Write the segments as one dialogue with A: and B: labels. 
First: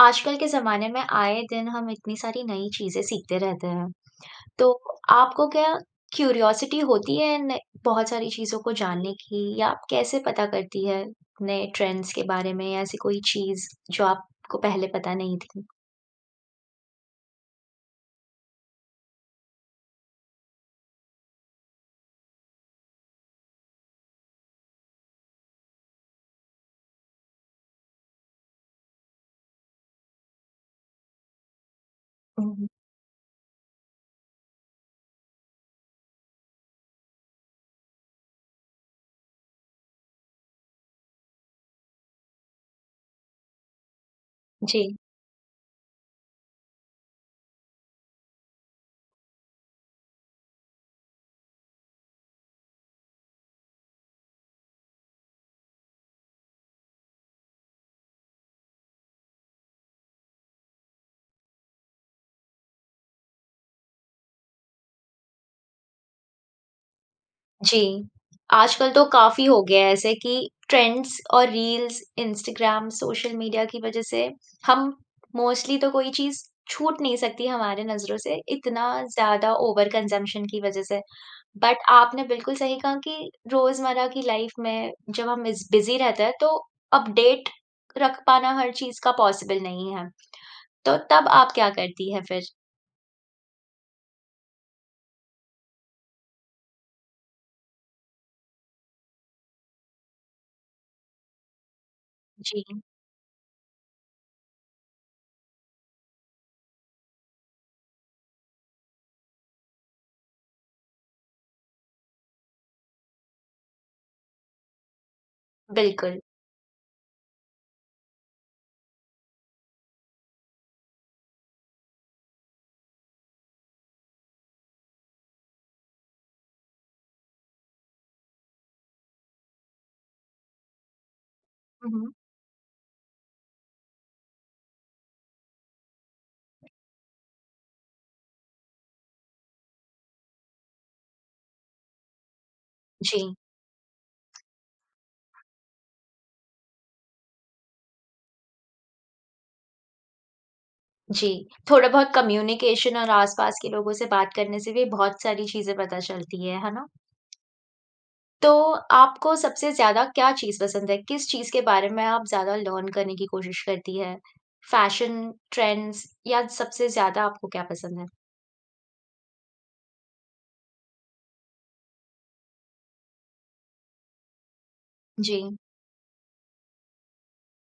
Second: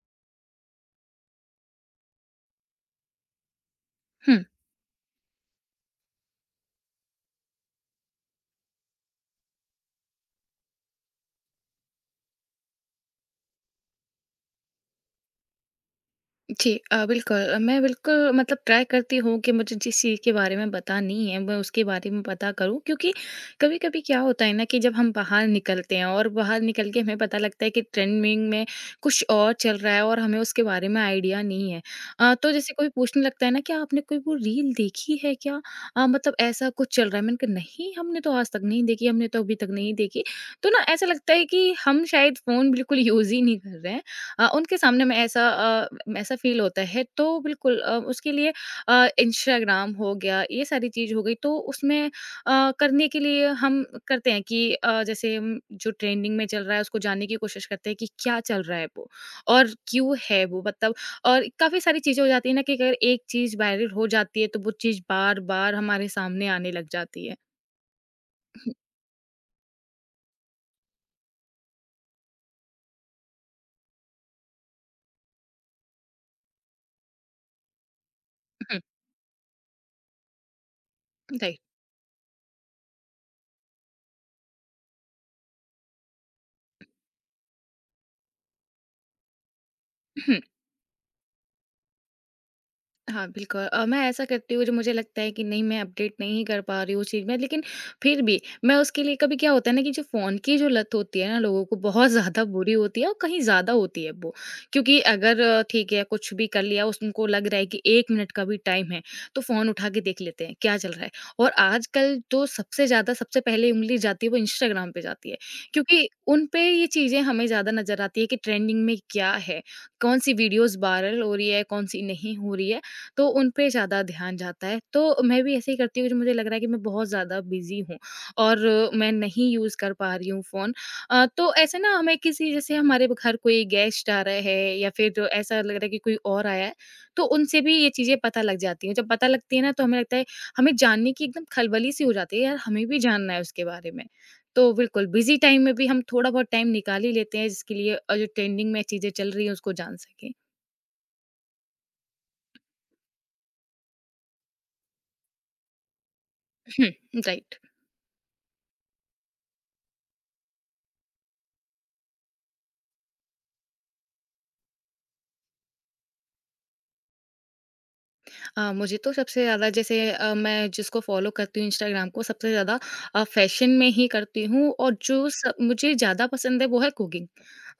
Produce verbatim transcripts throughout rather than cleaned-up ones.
A: आजकल के ज़माने में आए दिन हम इतनी सारी नई चीज़ें सीखते रहते हैं।
B: हुँ।
A: तो आपको क्या क्यूरियोसिटी होती है न, बहुत सारी चीज़ों को जानने की या आप कैसे पता करती है नए ट्रेंड्स के बारे में या ऐसी कोई चीज़ जो आपको पहले पता नहीं थी?
B: जी अ, बिल्कुल। अ, मैं बिल्कुल मतलब ट्राई करती हूँ कि मुझे जिस चीज़ के बारे में पता नहीं है, मैं उसके बारे में पता करूँ क्योंकि कभी-कभी क्या होता है ना कि जब हम बाहर निकलते हैं और बाहर निकल के हमें पता लगता है कि ट्रेंडिंग में कुछ और चल रहा है और हमें उसके बारे में आइडिया नहीं है। अ,
A: हुँ,
B: तो
A: हुँ।
B: जैसे कोई पूछने लगता है ना, "क्या आपने कोई वो रील देखी है क्या? अ, मतलब ऐसा कुछ चल रहा है।" मैंने कहा, "नहीं, हमने तो आज तक नहीं देखी, हमने तो अभी तक नहीं देखी।" तो ना ऐसा लगता है कि हम शायद फ़ोन बिल्कुल यूज़ ही नहीं कर रहे हैं। अ, उनके
A: जी।
B: सामने में ऐसा अ, ऐसा फ़ील होता है, तो बिल्कुल अ, उसके लिए अ, इंस्टाग्राम हो गया, ये सारी चीज़ हो गई, तो उसमें अ, करने के लिए हम करते हैं कि अ, जैसे हम जो ट्रेंडिंग में चल रहा है उसको जानने की कोशिश करते हैं कि क्या चल रहा है वो और क्यों है वो, मतलब और काफ़ी सारी चीज़ें हो जाती है ना कि अगर एक चीज़ वायरल हो जाती है तो वो चीज़ बार-बार हमारे सामने आने लग जाती है।
A: जी। आजकल तो काफ़ी हो गया है ऐसे कि ट्रेंड्स और रील्स, इंस्टाग्राम, सोशल मीडिया की वज़ह से हम मोस्टली तो कोई चीज़ छूट नहीं सकती हमारे नज़रों से, इतना ज़्यादा ओवर कंज़म्पशन की वज़ह से।
B: राइट।
A: बट आपने बिल्कुल सही कहा कि रोज़मर्रा की लाइफ़ में जब हम इस बिज़ी रहते हैं तो अपडेट रख पाना हर चीज़ का पॉसिबल नहीं है। तो तब आप क्या करती हैं फिर?
B: हाँ, बिल्कुल, अ, मैं ऐसा करती हूँ, जो मुझे लगता है कि नहीं, मैं अपडेट नहीं कर पा रही हूँ उस चीज़ में, लेकिन फिर भी मैं उसके लिए कभी क्या होता है ना कि जो फ़ोन की जो लत होती है ना लोगों को, बहुत ज़्यादा
A: जी,
B: बुरी होती है और कहीं ज़्यादा होती है वो। क्योंकि अगर अ, ठीक है, कुछ भी कर लिया, उस उनको लग रहा है कि एक मिनट का भी टाइम है, तो फ़ोन उठा के देख लेते हैं क्या चल रहा है। और आजकल तो सबसे ज़्यादा, सबसे पहले उँगली जाती है वो इंस्टाग्राम पे जाती है। क्योंकि
A: बिल्कुल।
B: उन पे ये चीज़ें हमें ज़्यादा नज़र आती है कि ट्रेंडिंग में क्या है, कौन-सी वीडियोज़ वायरल हो रही है, कौन-सी नहीं हो रही है। तो उन पे ज़्यादा ध्यान जाता है। तो मैं भी ऐसे ही करती हूँ, जो मुझे लग रहा है कि मैं बहुत ज़्यादा बिज़ी हूँ और मैं नहीं यूज़ कर पा रही हूँ फ़ोन। अ, तो ऐसे ना
A: हुँ, हुँ।
B: हमें किसी जैसे हमारे घर कोई गेस्ट आ रहे हैं या फिर जो ऐसा लग रहा है कि कोई और आया है, तो उनसे भी ये चीज़ें पता लग जाती हैं। जब पता लगती है ना, तो हमें लगता है हमें जानने की एकदम खलबली-सी हो जाती है, यार हमें भी जानना
A: जी।
B: है उसके बारे में। तो बिल्कुल, बिज़ी टाइम में भी हम थोड़ा बहुत टाइम निकाल ही लेते हैं जिसके लिए अ, जो ट्रेंडिंग में चीज़ें चल रही हैं उसको जान सकें।
A: जी, थोड़ा बहुत कम्युनिकेशन और आस-पास के लोगों से बात करने से भी बहुत सारी चीज़ें पता चलती है, है ना?
B: हुँ, राइट।
A: तो आपको सबसे ज़्यादा क्या चीज़ पसंद है? किस चीज़ के बारे में आप ज़्यादा लर्न करने की कोशिश करती है? फैशन, ट्रेंड्स या सबसे ज़्यादा आपको क्या पसंद है?
B: हाँ, मुझे तो सबसे ज़्यादा जैसे अ, मैं जिसको फ़ॉलो करती हूँ इंस्टाग्राम को, सबसे ज़्यादा अ, फ़ैशन में ही करती हूँ, और जो
A: जी,
B: स मुझे ज़्यादा पसंद है वो है कुकिंग।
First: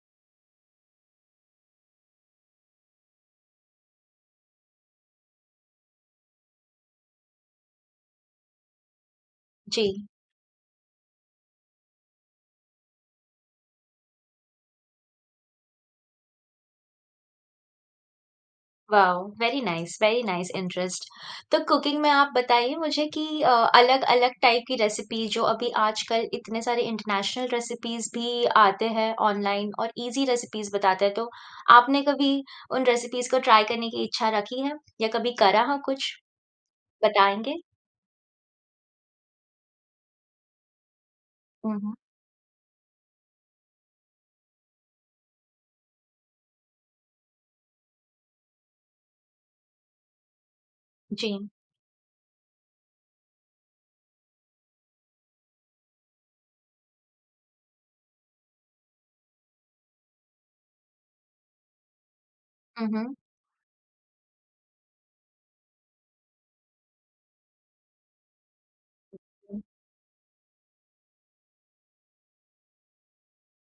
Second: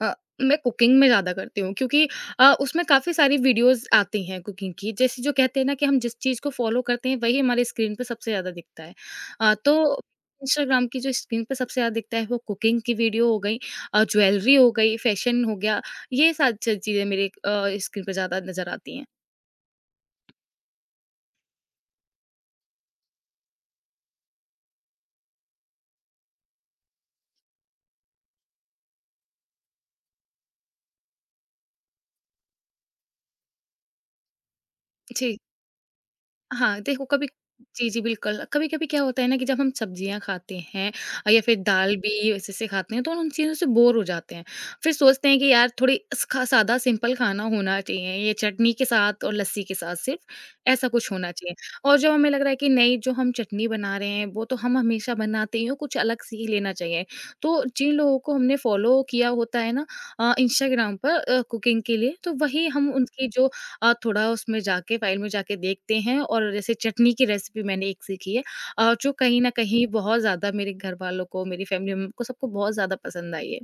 B: अ, मैं कुकिंग में ज़्यादा करती हूँ, क्योंकि अ, उसमें काफ़ी सारी वीडियोज़ आती हैं कुकिंग की। जैसे जो कहते हैं ना कि हम जिस चीज़ को फ़ॉलो करते हैं वही हमारे स्क्रीन पे सबसे ज़्यादा दिखता है। अ,
A: जी।
B: तो इंस्टाग्राम की जो स्क्रीन पे सबसे ज़्यादा दिखता है वो कुकिंग की वीडियो हो गई, अ, ज्वेलरी हो गई, फ़ैशन हो गया, ये सारी च चीज़ें मेरे अ, स्क्रीन पे ज़्यादा नज़र आती हैं।
A: Wow! Very nice, very nice interest. तो कुकिंग में आप बताइए मुझे कि अ, अलग-अलग टाइप की रेसिपी जो अभी आजकल इतने सारे इंटरनेशनल रेसिपीज़ भी आते हैं ऑनलाइन और ईज़ी रेसिपीज़ बताते हैं, तो आपने कभी उन रेसिपीज़ को ट्राई करने की इच्छा रखी है या कभी
B: जी।
A: करा हो कुछ?
B: हाँ, देखो, कभी
A: बताएँगे?
B: जी, जी, बिल्कुल। कभी-कभी क्या होता है ना कि जब हम सब्जियाँ खाते हैं, अ, या फिर
A: हुँ,
B: दाल
A: हुँ।
B: भी ऐसे-ऐसे खाते हैं, तो उन चीज़ों से बोर हो जाते हैं। फिर सोचते हैं कि यार थोड़ी स खा सादा सिंपल खाना होना चाहिए, ये चटनी के साथ और लस्सी के साथ सिर्फ़, ऐसा कुछ होना
A: जी।
B: चाहिए। और जो हमें लग रहा है कि नहीं, जो हम चटनी बना रहे हैं, वो तो हम हमेशा बनाते ही हैं, कुछ अलग से ही लेना चाहिए। तो जिन लोगों को हमने फ़ॉलो किया होता है ना, अ, इंस्टाग्राम पर, अ, कुकिंग के लिए, तो वही
A: हुँ,
B: हम
A: हुँ।
B: उनकी जो अ, थोड़ा उसमें जाके फाइल में जाके देखते हैं, और जैसे चटनी की रेसिपी मैंने एक सीखी है, अ, जो कहीं न कहीं बहुत ज़्यादा मेरे घर वालों को, मेरी फैमिली में को सबको बहुत ज़्यादा पसंद आई है।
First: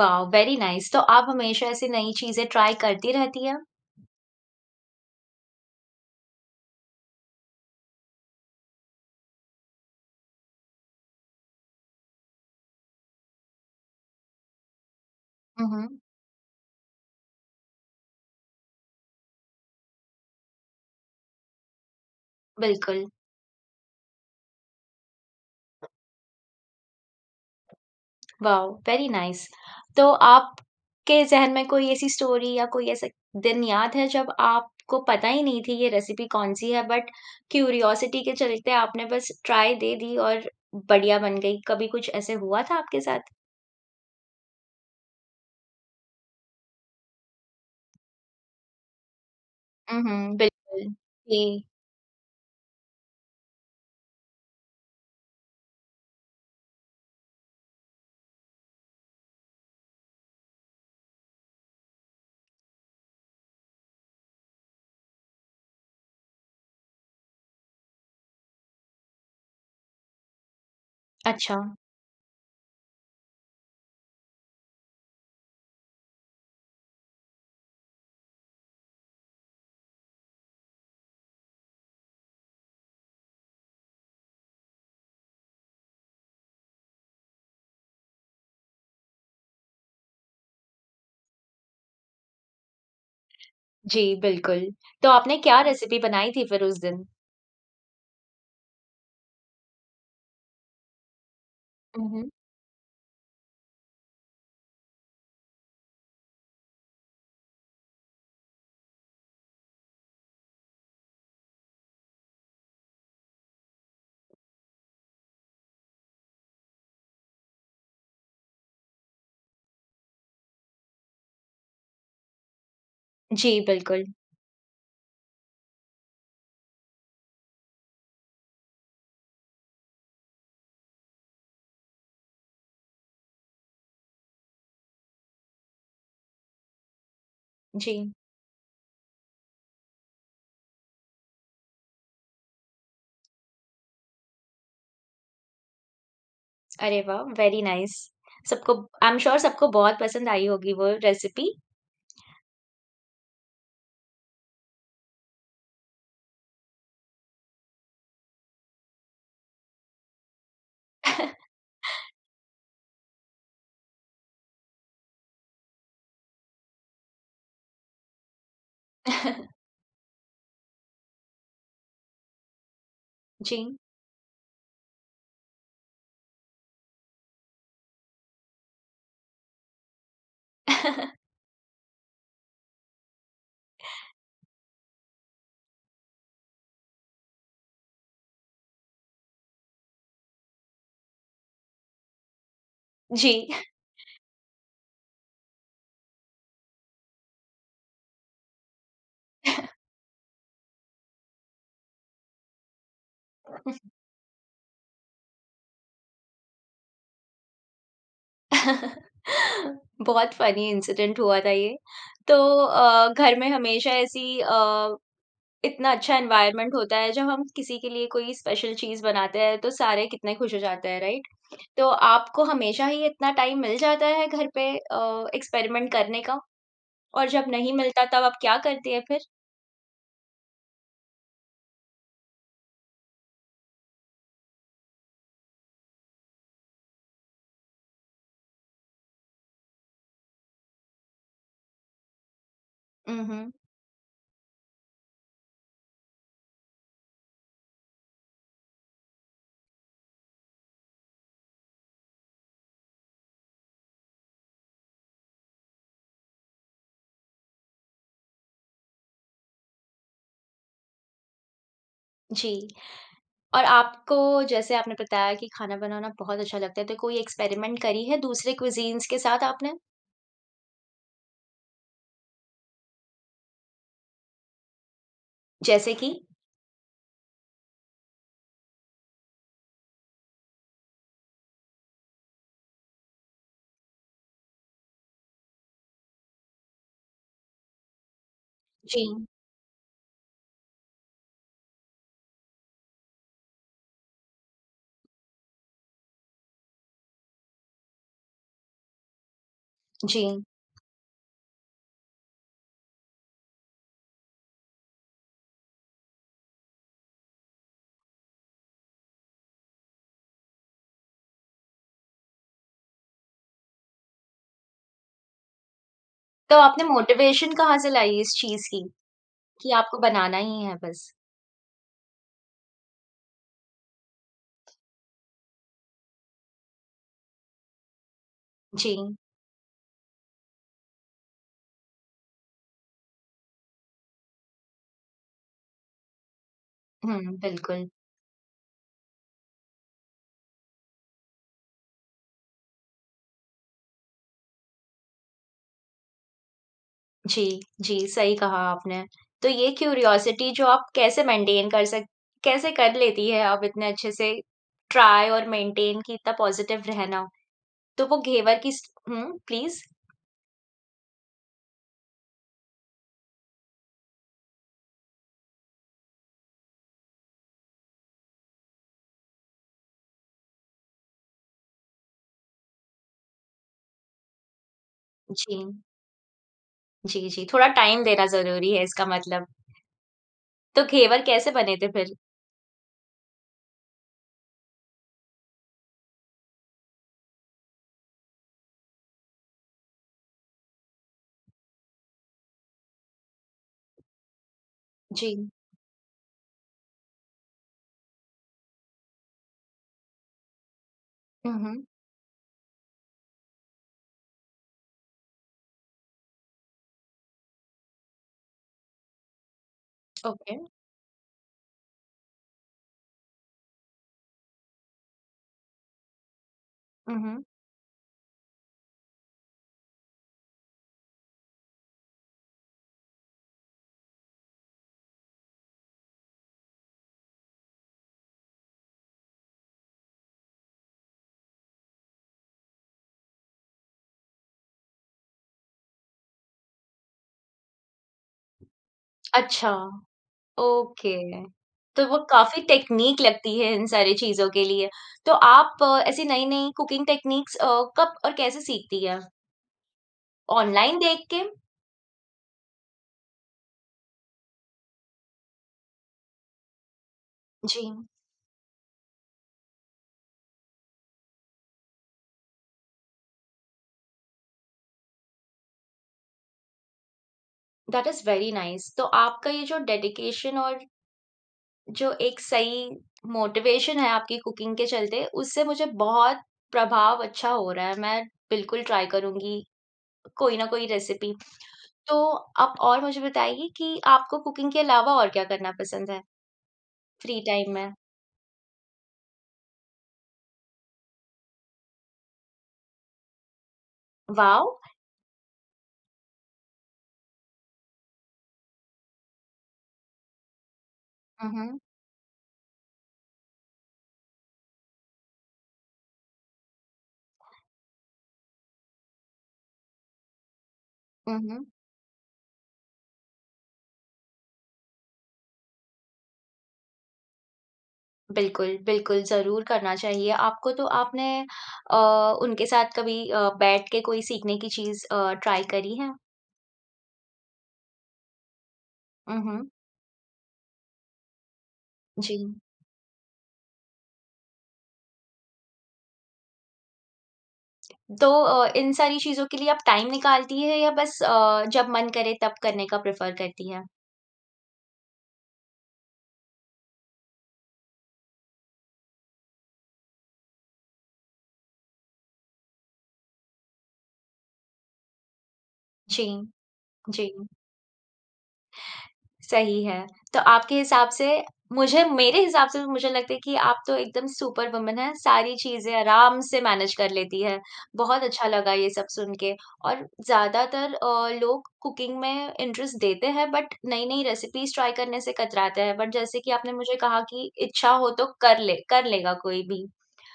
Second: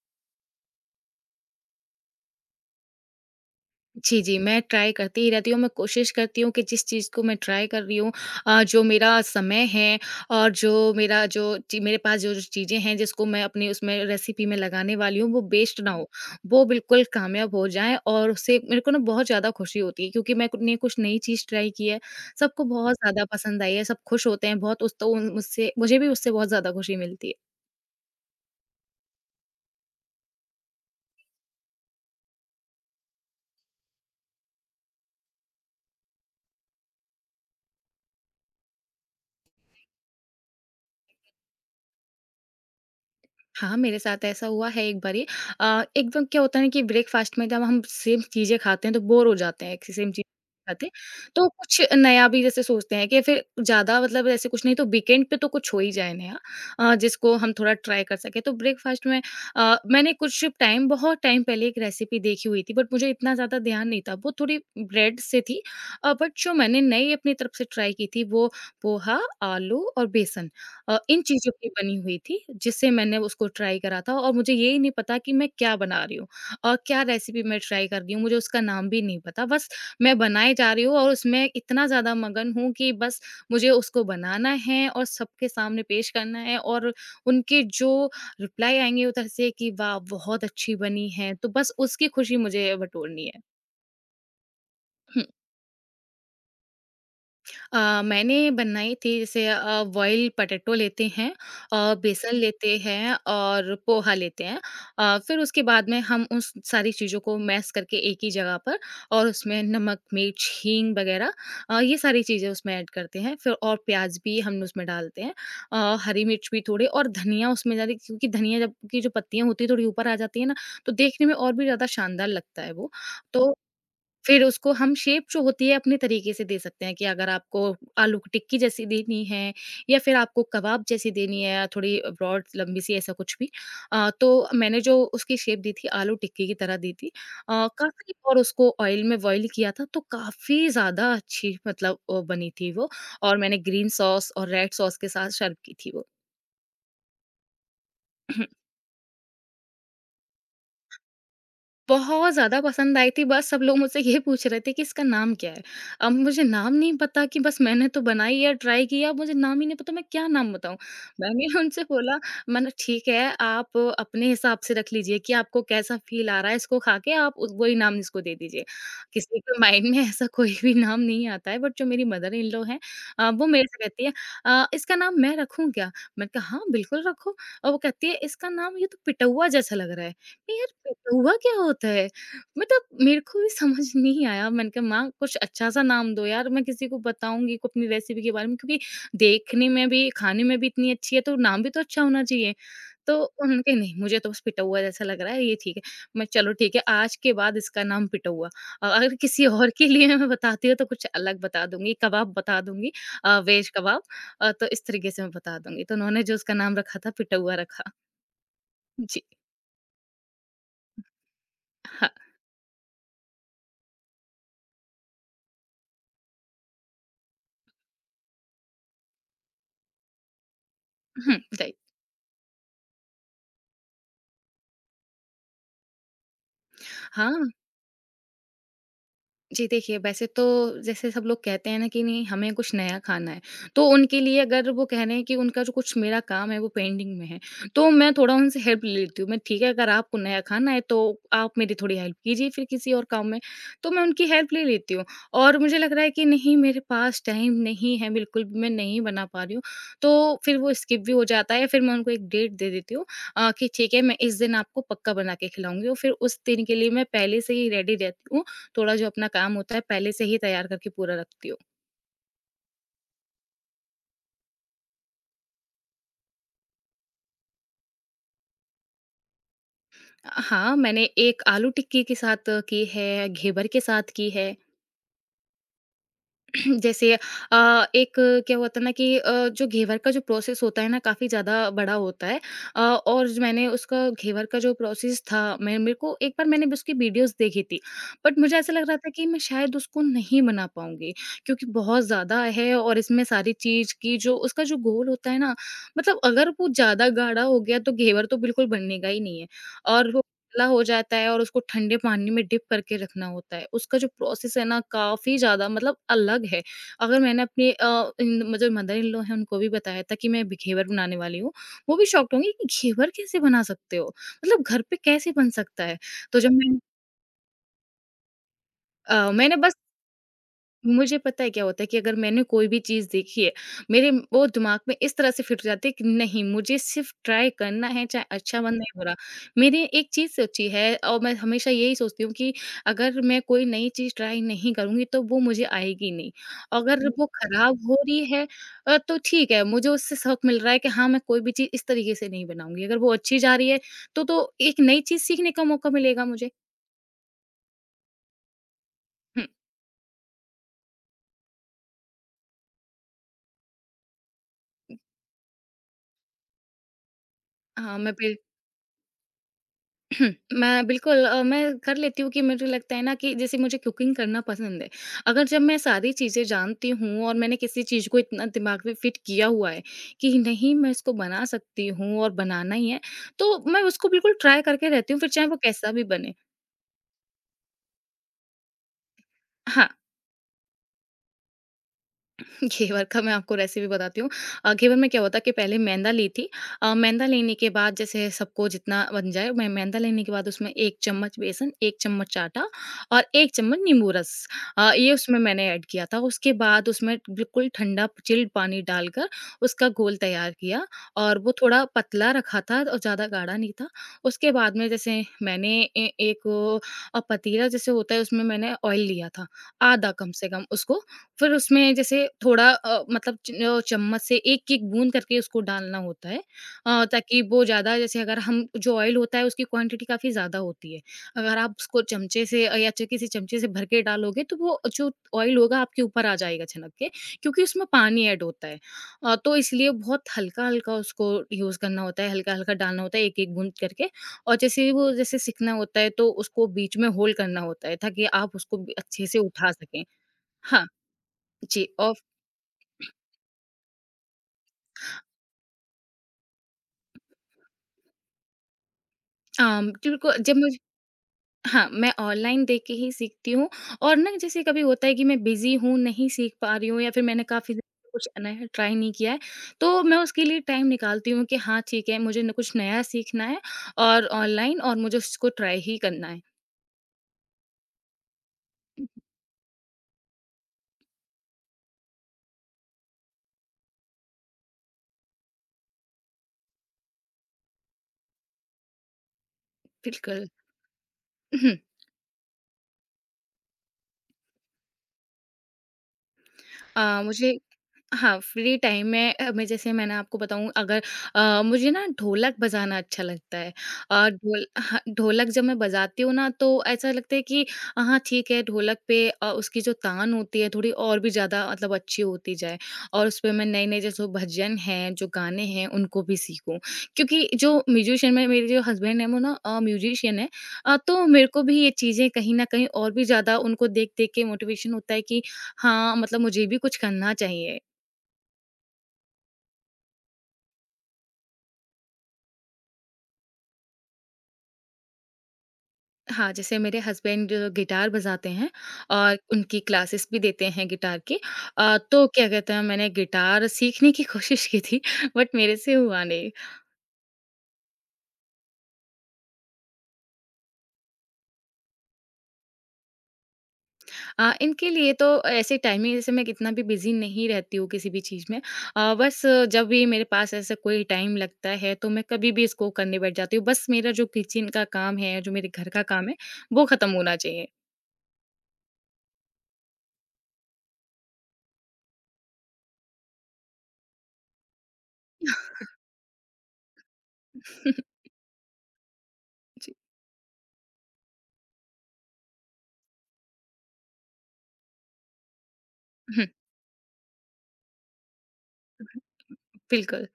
A: वाओ! Very nice. तो आप हमेशा ऐसी नई चीज़ें ट्राई करती रहती हैं?
B: जी, जी, मैं ट्राई करती ही रहती हूँ, मैं कोशिश करती हूँ कि जिस चीज़ को मैं ट्राई कर रही हूँ, अ, जो मेरा समय है और जो मेरा जो ची मेरे पास जो-जो चीज़ें हैं जिसको मैं अपनी उसमें रेसिपी में लगाने वाली हूँ, वो
A: हुँ,
B: वेस्ट ना
A: हुँ।
B: हो। वो बिल्कुल कामयाब हो जाएँ और उससे मेरे को ना बहुत ज़्यादा खुशी होती है, क्योंकि मैं ने कुछ नई चीज़ ट्राई की है, सबको बहुत
A: बिल्कुल।
B: ज़्यादा पसंद आई है, सब खुश होते हैं बहुत, उस तो उन मुझसे मुझे भी उससे बहुत ज़्यादा खुशी मिलती है।
A: वाओ! Very nice. तो आपके ज़हन में कोई ऐसी स्टोरी या कोई ऐसा दिन याद है जब आपको पता ही नहीं थी ये रेसिपी कौन-सी है बट क्यूरियोसिटी के चलते आपने बस ट्राई दे दी और बढ़िया बन गई, कभी कुछ ऐसे हुआ था आपके साथ?
B: हाँ, मेरे साथ ऐसा हुआ है एक बारी। अ, एकदम क्या होता है ना कि ब्रेकफ़ास्ट में जब हम सेम चीज़ें खाते हैं तो बोर हो जाते हैं,
A: हुँ,
B: सेम चीज़
A: हुँ,
B: खाते
A: बिल्कुल।
B: हैं। तो
A: जी,
B: कुछ नया भी जैसे सोचते हैं कि फिर ज़्यादा मतलब ऐसे कुछ नहीं तो वीकेंड पे तो कुछ हो ही जाए नया, अ, जिसको हम थोड़ा ट्राई कर सकें। तो ब्रेकफ़ास्ट में अ, मैंने कुछ टाइम, बहुत टाइम पहले एक रेसिपी देखी हुई थी, बट मुझे इतना ज़्यादा ध्यान नहीं था। वो थोड़ी ब्रेड से थी, अ, बट जो मैंने नई अपनी तरफ से ट्राई की थी वो पोहा, आलू और बेसन, अ, इन चीज़ों
A: अच्छा।
B: की बनी हुई थी, जिससे मैंने उसको ट्राई करा था, और मुझे ये ही नहीं पता कि मैं क्या बना रही हूँ और क्या रेसिपी मैं ट्राई कर रही हूँ, मुझे उसका नाम भी नहीं पता। बस मैं बनाए जा रही हूँ और उसमें इतना ज़्यादा मगन हूँ कि बस मुझे उसको बनाना है और सबके सामने पेश करना है, और उनके जो रिप्लाई आएँगे उधर से कि वाह! बहुत अच्छी बनी है, तो बस उसकी खुशी मुझे बटोरनी
A: जी, बिल्कुल। तो
B: है।
A: आपने क्या रेसिपी बनाई थी फिर उस दिन?
B: अ, मैंने बनाई थी जैसे, अ, बॉइल पटेटो लेते हैं और
A: हुँ, हुँ।
B: बेसन लेते हैं और पोहा लेते हैं। अ, फिर उसके बाद में हम उस सारी चीज़ों को मैश करके एक ही जगह पर, और उसमें नमक, मिर्च, हींग वगैरह, अ, ये सारी चीज़ें उसमें ऐड करते हैं। फिर और प्याज़ भी हम उसमें डालते हैं। अ, हरी मिर्च भी थोड़ी, और धनिया उसमें डाली, क्योंकि धनिया जब की जो पत्तियाँ होती हैं थोड़ी ऊपर आ जाती है ना, तो देखने में और भी ज़्यादा शानदार लगता है वो। तो
A: जी, बिल्कुल।
B: फिर उसको हम शेप जो होती है अपने तरीके से दे सकते हैं, कि अगर आपको आलू की टिक्की जैसी देनी है, या फिर आपको कबाब जैसी देनी है, या थोड़ी ब्रॉड लंबी सी, ऐसा कुछ भी, अ, तो मैंने जो उसकी शेप दी थी आलू टिक्की की तरह दी थी, अ, काफ़ी,
A: जी।
B: और उसको ऑयल में बॉईल किया था, तो काफ़ी ज़्यादा अच्छी मतलब अ, बनी थी वो। और मैंने ग्रीन सॉस और रेड सॉस के साथ सर्व की थी वो।
A: अरे वाह! Very nice. सबको आई एम श्योर सबको बहुत पसंद आई होगी वो रेसिपी।
B: बहुत ज़्यादा पसंद आई थी, बस सब लोग मुझसे ये पूछ रहे थे कि इसका नाम क्या है? अब मुझे नाम नहीं पता कि, बस मैंने तो बनाई या ट्राई किया, मुझे नाम ही नहीं पता, मैं क्या नाम बताऊँ? मैंने उनसे बोला, मैंने, ठीक है, आप अपने हिसाब से रख लीजिए कि आपको कैसा फ़ील आ रहा है इसको खा के, आप उ वही नाम इसको दे दीजिए। किसी के माइंड में ऐसा कोई भी नाम नहीं आता है, बट जो मेरी मदर इन लॉ हैं, अ, वो
A: जी।
B: मेरे से कहती है, अ, "इसका नाम मैं रखूँ क्या?" मैंने कहा, "हाँ, बिल्कुल रखो।" और वो कहती है, "इसका नाम ये तो पिटौआ जैसा लग रहा है।" यार हुआ क्या होता है? मतलब मेरे को भी समझ नहीं आया। मैंने कहा माँ कुछ अच्छा-सा नाम दो यार, मैं किसी को बताऊँगी को अपनी रेसिपी के बारे में, क्योंकि देखने में भी, खाने में भी इतनी अच्छी है तो नाम भी तो अच्छा होना चाहिए। तो
A: जी।
B: उन्होंने कहा नहीं मुझे तो बस पिटौआ जैसा लग रहा है ये ठीक है। मैं चलो ठीक है आज के बाद इसका नाम पिटौआ। अ, अगर किसी और के लिए मैं बताती हूँ तो कुछ अलग बता दूँगी, कबाब बता दूँगी। अ, वेज कबाब। अ, तो इस तरीके से मैं बता दूँगी। तो उन्होंने जो उसका नाम रखा था पिटौआ रखा। जी,
A: बहुत फ़नी इंसिडेंट हुआ था ये।
B: हाँ।
A: तो अ, घर में हमेशा ऐसी अ, इतना अच्छा एनवायरनमेंट होता है जब हम किसी के लिए कोई स्पेशल चीज़ बनाते हैं तो सारे कितने खुश हो जाते हैं, राइट?
B: हुँ, राइट।
A: तो आपको हमेशा ही इतना टाइम मिल जाता है घर पे अ, एक्सपेरिमेंट करने का? और
B: हाँ,
A: जब नहीं मिलता तब आप क्या करती हैं फिर?
B: जी देखिए, वैसे तो जैसे सब लोग कहते हैं ना कि नहीं हमें कुछ नया खाना है, तो उनके लिए अगर वो कह रहे हैं कि उनका जो कुछ मेरा काम है वो पेंडिंग में है, तो मैं थोड़ा उनसे हेल्प ले लेती हूँ। मैं ठीक है अगर आपको नया खाना है तो आप मेरी थोड़ी हेल्प कीजिए फिर किसी और
A: हुँ,
B: काम में,
A: हुँ।
B: तो मैं उनकी हेल्प ले लेती हूँ। और मुझे लग रहा है कि नहीं मेरे पास टाइम नहीं है बिल्कुल भी, मैं नहीं बना पा रही हूँ, तो फिर वो स्किप भी हो जाता है या फिर मैं उनको एक डेट दे देती हूँ अ, कि ठीक है मैं इस दिन आपको पक्का बना के खिलाऊँगी, और फिर उस दिन के लिए मैं पहले से ही रेडी रहती हूँ। थोड़ा जो अपना काम होता है पहले से ही तैयार करके पूरा रखती हूँ।
A: जी। और आपको जैसे आपने बताया कि खाना बनाना बहुत अच्छा लगता है, तो कोई एक्सपेरिमेंट करी है दूसरे क्विज़ीन्स के साथ आपने?
B: हाँ, मैंने एक आलू टिक्की के साथ की है, घेवर के साथ की है।
A: जैसे कि?
B: जैसे अ, एक क्या हुआ था ना कि अ, जो घेवर का जो प्रोसेस होता है ना काफ़ी ज़्यादा बड़ा होता है। अ, और जो मैंने उसका घेवर का जो प्रोसेस था मैं मेरे को एक बार मैंने भी उसकी वीडियोस देखी थी, बट मुझे ऐसा लग रहा
A: जी,
B: था कि मैं शायद उसको नहीं बना पाऊंगी, क्योंकि बहुत ज़्यादा है और इसमें सारी चीज़ की जो उसका जो गोल होता है ना, मतलब अगर वो ज़्यादा गाढ़ा हो गया तो घेवर तो बिल्कुल बनेगा ही नहीं है, और वो
A: जी।
B: पतला हो जाता है और उसको ठंडे पानी में डिप करके रखना होता है। उसका जो प्रोसेस है ना काफी ज्यादा मतलब अलग है। अगर मैंने अपने अ, इन मुझे मदर इन लॉ हैं उनको भी बताया था कि मैं ब घेवर बनाने वाली हूँ, वो भी शॉक्ड होंगी कि घेवर कैसे बना सकते हो? मतलब घर पे कैसे बन सकता है? तो जब
A: तो
B: मैं
A: आपने मोटिवेशन कहाँ से लाई इस चीज़ की,
B: अ, मैंने बस
A: कि आपको बनाना ही है बस?
B: मुझे पता है क्या होता है कि अगर मैंने कोई भी चीज़ देखी है, मेरे वो दिमाग में इस तरह से फिट जाती है कि नहीं मुझे सिर्फ़ ट्राई करना है चाहे अच्छा बनना
A: जी।
B: है बुरा। मेरी एक चीज़ सच्ची है और मैं हमेशा यही सोचती हूँ कि अगर मैं कोई नई चीज़ ट्राई नहीं करूँगी तो वो मुझे आएगी नहीं। अगर हुँ। वो
A: हुँ,
B: ख़राब
A: बिल्कुल।
B: हो रही है, अ, तो ठीक है मुझे उससे सबक मिल रहा है कि हाँ, मैं कोई भी चीज़ इस तरीके से नहीं बनाऊँगी। अगर वो अच्छी जा रही है तो, तो एक नई चीज़ सीखने का मौका मिलेगा मुझे।
A: जी, जी, सही कहा आपने।
B: हुँ,
A: तो ये क्यूरियोसिटी जो आप कैसे मेंटेन कर सक कैसे कर लेती है आप इतने अच्छे से ट्राई और मेंटेन कि इतना पॉज़िटिव रहना?
B: हाँ,
A: तो
B: मैं
A: वो
B: बिल
A: घेवर की स हुँ, प्लीज़?
B: हम्म, मैं बिल्कुल अ, मैं कर लेती हूँ कि मुझे लगता है ना कि जैसे मुझे कुकिंग करना पसंद है। अगर जब मैं सारी चीज़ें जानती हूँ और मैंने किसी चीज़ को इतना दिमाग में फिट किया हुआ है कि नहीं मैं इसको बना सकती हूँ और बनाना ही है, तो मैं उसको बिल्कुल ट्राई करके रहती हूँ फिर चाहे वो
A: जी।
B: कैसा भी बने।
A: जी, जी, थोड़ा टाइम देना ज़रूरी है इसका मतलब।
B: हाँ,
A: तो घेवर कैसे बने थे फिर?
B: घेवर का मैं आपको रेसिपी बताती हूँ। अ, घेवर में क्या होता है कि पहले मैदा ली थी। अ, मैदा लेने के बाद जैसे सबको जितना बन जाए, मैं मैदा लेने के बाद उसमें एक चम्मच बेसन, एक चम्मच आटा और एक चम्मच नींबू रस, अ, ये
A: जी।
B: उसमें मैंने ऐड किया था। उसके बाद उसमें बिल्कुल ठंडा चिल्ड पानी डालकर उसका घोल तैयार किया, और वो
A: हुँ,
B: थोड़ा
A: हुँ।
B: पतला रखा था और ज़्यादा गाढ़ा नहीं था। उसके बाद में जैसे मैंने ए एक अ, पतीला जैसे होता है उसमें मैंने ऑयल लिया था, आधा कम से
A: ओके।
B: कम उसको। फिर उसमें जैसे थोड़ा अ, मतलब च अ, चम्मच से एक-एक बूँद करके उसको डालना होता है, अ,
A: हुँ,
B: ताकि
A: हुँ।
B: वो ज़्यादा जैसे अगर हम जो ऑयल होता है उसकी क्वांटिटी काफ़ी ज़्यादा होती है। अगर आप उसको चमचे से अ, या च किसी चमचे से भर के डालोगे तो वो जो ऑयल होगा आपके ऊपर आ जाएगा छनक के, क्योंकि उसमें पानी ऐड होता है। अ, तो इसलिए बहुत हल्का-हल्का उसको यूज़ करना होता है, हल्का-हल्का डालना होता है एक-एक बूँद करके, और जैसे वो जैसे सिकना होता है तो उसको बीच में होल करना होता है ताकि आप उसको भी अच्छे से उठा
A: अच्छा।
B: सकें। हाँ।
A: ओके।
B: जी,
A: तो वो
B: ऑफ
A: काफ़ी टेक्नीक लगती है इन सारी चीज़ों के लिए। तो आप अ, ऐसी नई-नई कुकिंग टेक्नीक्स अ, कब और कैसे सीखती हैं?
B: अम, क्योंकि जब मुझे
A: ऑनलाइन देख के?
B: हाँ, मैं ऑनलाइन देख के ही सीखती हूँ। और ना जैसे कभी होता है कि मैं बिज़ी हूँ, नहीं सीख पा रही हूँ या फिर मैंने काफ़ी दिन
A: जी,
B: से कुछ नया ट्राई नहीं किया है, तो मैं उसके लिए टाइम निकालती हूँ कि हाँ, ठीक है, मुझे न कुछ नया सीखना है और ऑनलाइन और मुझे उसको ट्राई ही करना है।
A: That is very nice. तो आपका ये जो डेडिकेशन और जो एक सही मोटिवेशन है आपकी कुकिंग के चलते, उससे मुझे बहुत प्रभाव अच्छा हो रहा है। मैं बिल्कुल ट्राई करूँगी
B: बिल्कुल।
A: कोई ना कोई रेसिपी। तो आप और मुझे बताइए कि आपको कुकिंग के अलावा और क्या करना पसंद है
B: अ,
A: फ्री
B: मुझे
A: टाइम में?
B: हाँ, फ्री टाइम में अ, मैं जैसे मैंने आपको बताऊँ अगर अ, मुझे ना ढोलक बजाना अच्छा लगता है। अ, ढोल
A: वाओ!
B: हाँ, ढोलक जब मैं बजाती हूँ ना तो ऐसा लगता है कि हाँ, ठीक है ढोलक पे अ, उसकी जो तान होती है थोड़ी और भी
A: हुँ,
B: ज़्यादा
A: हुँ।
B: मतलब अच्छी होती जाए, और उसपे मैं नए-नए जैसे भजन हैं, जो गाने हैं उनको भी सीखूँ। क्योंकि जो म्यूजिशियन में मेरे जो हस्बैंड हैं वो ना अ, म्यूजिशियन हैं। अ, तो
A: हुँ,
B: मेरे को
A: हुँ।
B: भी ये चीज़ें कहीं न कहीं और भी ज़्यादा उनको देख-देख के मोटिवेशन होता है कि हाँ, मतलब मुझे भी कुछ करना चाहिए।
A: बिल्कुल, बिल्कुल, ज़रूर करना चाहिए आपको तो आपने अ, उनके साथ कभी अ, बैठ के कोई सीखने की चीज़ अ, ट्राई करी है?
B: हाँ, जैसे मेरे हस्बैंड गिटार बजाते हैं और
A: हुँ, हुँ।
B: उनकी क्लासेस भी देते हैं गिटार की। अ, तो
A: जी।
B: क्या कहते हैं मैंने गिटार सीखने की कोशिश की थी बट मेरे से हुआ नहीं।
A: तो अ, इन सारी चीज़ों के लिए आप टाइम निकालती है या बस अ, जब मन करे तब करने का प्रेफ़र करती है?
B: अ, इनके लिए तो ऐसे टाइमिंग जैसे मैं कितना भी बिज़ी नहीं रहती हूँ किसी भी चीज़ में। अ, बस जब भी मेरे पास ऐसा कोई टाइम लगता है तो मैं कभी भी इसको करने बैठ जाती हूँ। बस मेरा जो किचन का काम है, जो मेरे घर का
A: जी,
B: काम है वो ख़त्म
A: जी।
B: होना चाहिए।
A: सही है। तो आपके हिसाब से मुझे मेरे हिसाब से मुझे लगता है कि आप तो एकदम सुपर वुमन हैं, सारी चीज़ें आराम से मैनेज कर लेती हैं। बहुत अच्छा लगा ये सब सुन के
B: जी।
A: और ज़्यादातर अ, लोग कुकिंग में इंटरेस्ट देते हैं बट नई-नई रेसिपीज़ ट्राई करने से कतराते हैं। बट जैसे
B: हुँ,
A: कि आपने मुझे कहा कि इच्छा हो तो कर ले कर लेगा कोई भी।
B: बिल्कुल।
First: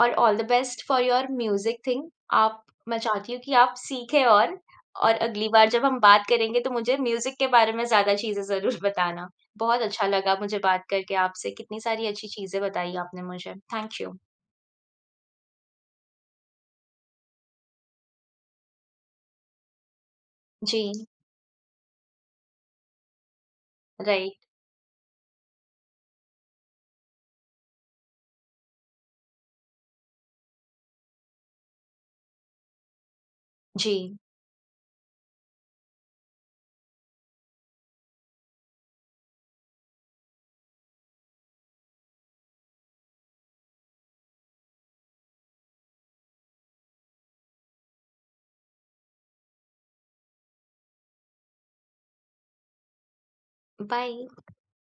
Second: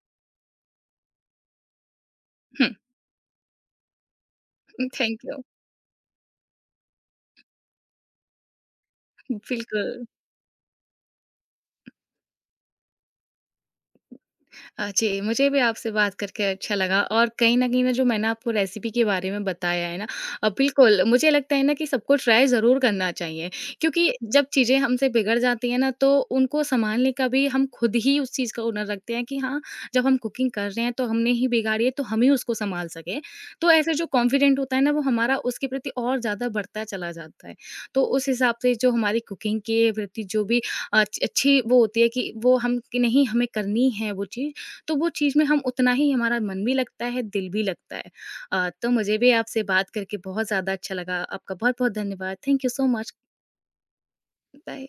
A: और all the best for your music thing. आप
B: हुँ,
A: मैं चाहती हूँ कि आप सीखें और और
B: थैंक यू।
A: अगली बार जब हम बात करेंगे तो मुझे म्यूज़िक के बारे में ज़्यादा चीज़ें ज़रूर बताना। बहुत
B: बिल्कुल।
A: अच्छा लगा मुझे बात करके आपसे, कितनी सारी अच्छी चीज़ें बताई आपने मुझे। Thank you.
B: अ, जी, मुझे भी आपसे बात करके अच्छा लगा। और कहीं न कहीं ना जो मैंने आपको रेसिपी के बारे में बताया है ना, अ,
A: जी,
B: बिल्कुल मुझे लगता है ना कि सबको ट्राई ज़रूर करना चाहिए, क्योंकि
A: राइट।
B: जब चीज़ें हमसे बिगड़ जाती हैं ना तो उनको सँभालने का भी हम खुद ही उस चीज़ का हुनर रखते हैं कि हाँ, जब हम कुकिंग कर रहे हैं तो हमने ही बिगाड़ी है तो हम ही उसको सँभाल सकें। तो ऐसे जो
A: जी,
B: कॉन्फिडेंट होता है ना वो हमारा उसके प्रति और ज़्यादा बढ़ता चला जाता है। तो उस हिसाब से जो हमारी कुकिंग के प्रति जो भी अ, अच्छी वो होती है कि वो हम कि नहीं हमें करनी है वो चीज़, तो वो चीज़ में हम उतना ही हमारा मन भी लगता है, दिल भी लगता है। अ, तो मुझे भी आपसे बात करके बहुत ज़्यादा अच्छा लगा। आपका बहुत-बहुत धन्यवाद। Thank you so much.
A: Bye.
B: Bye.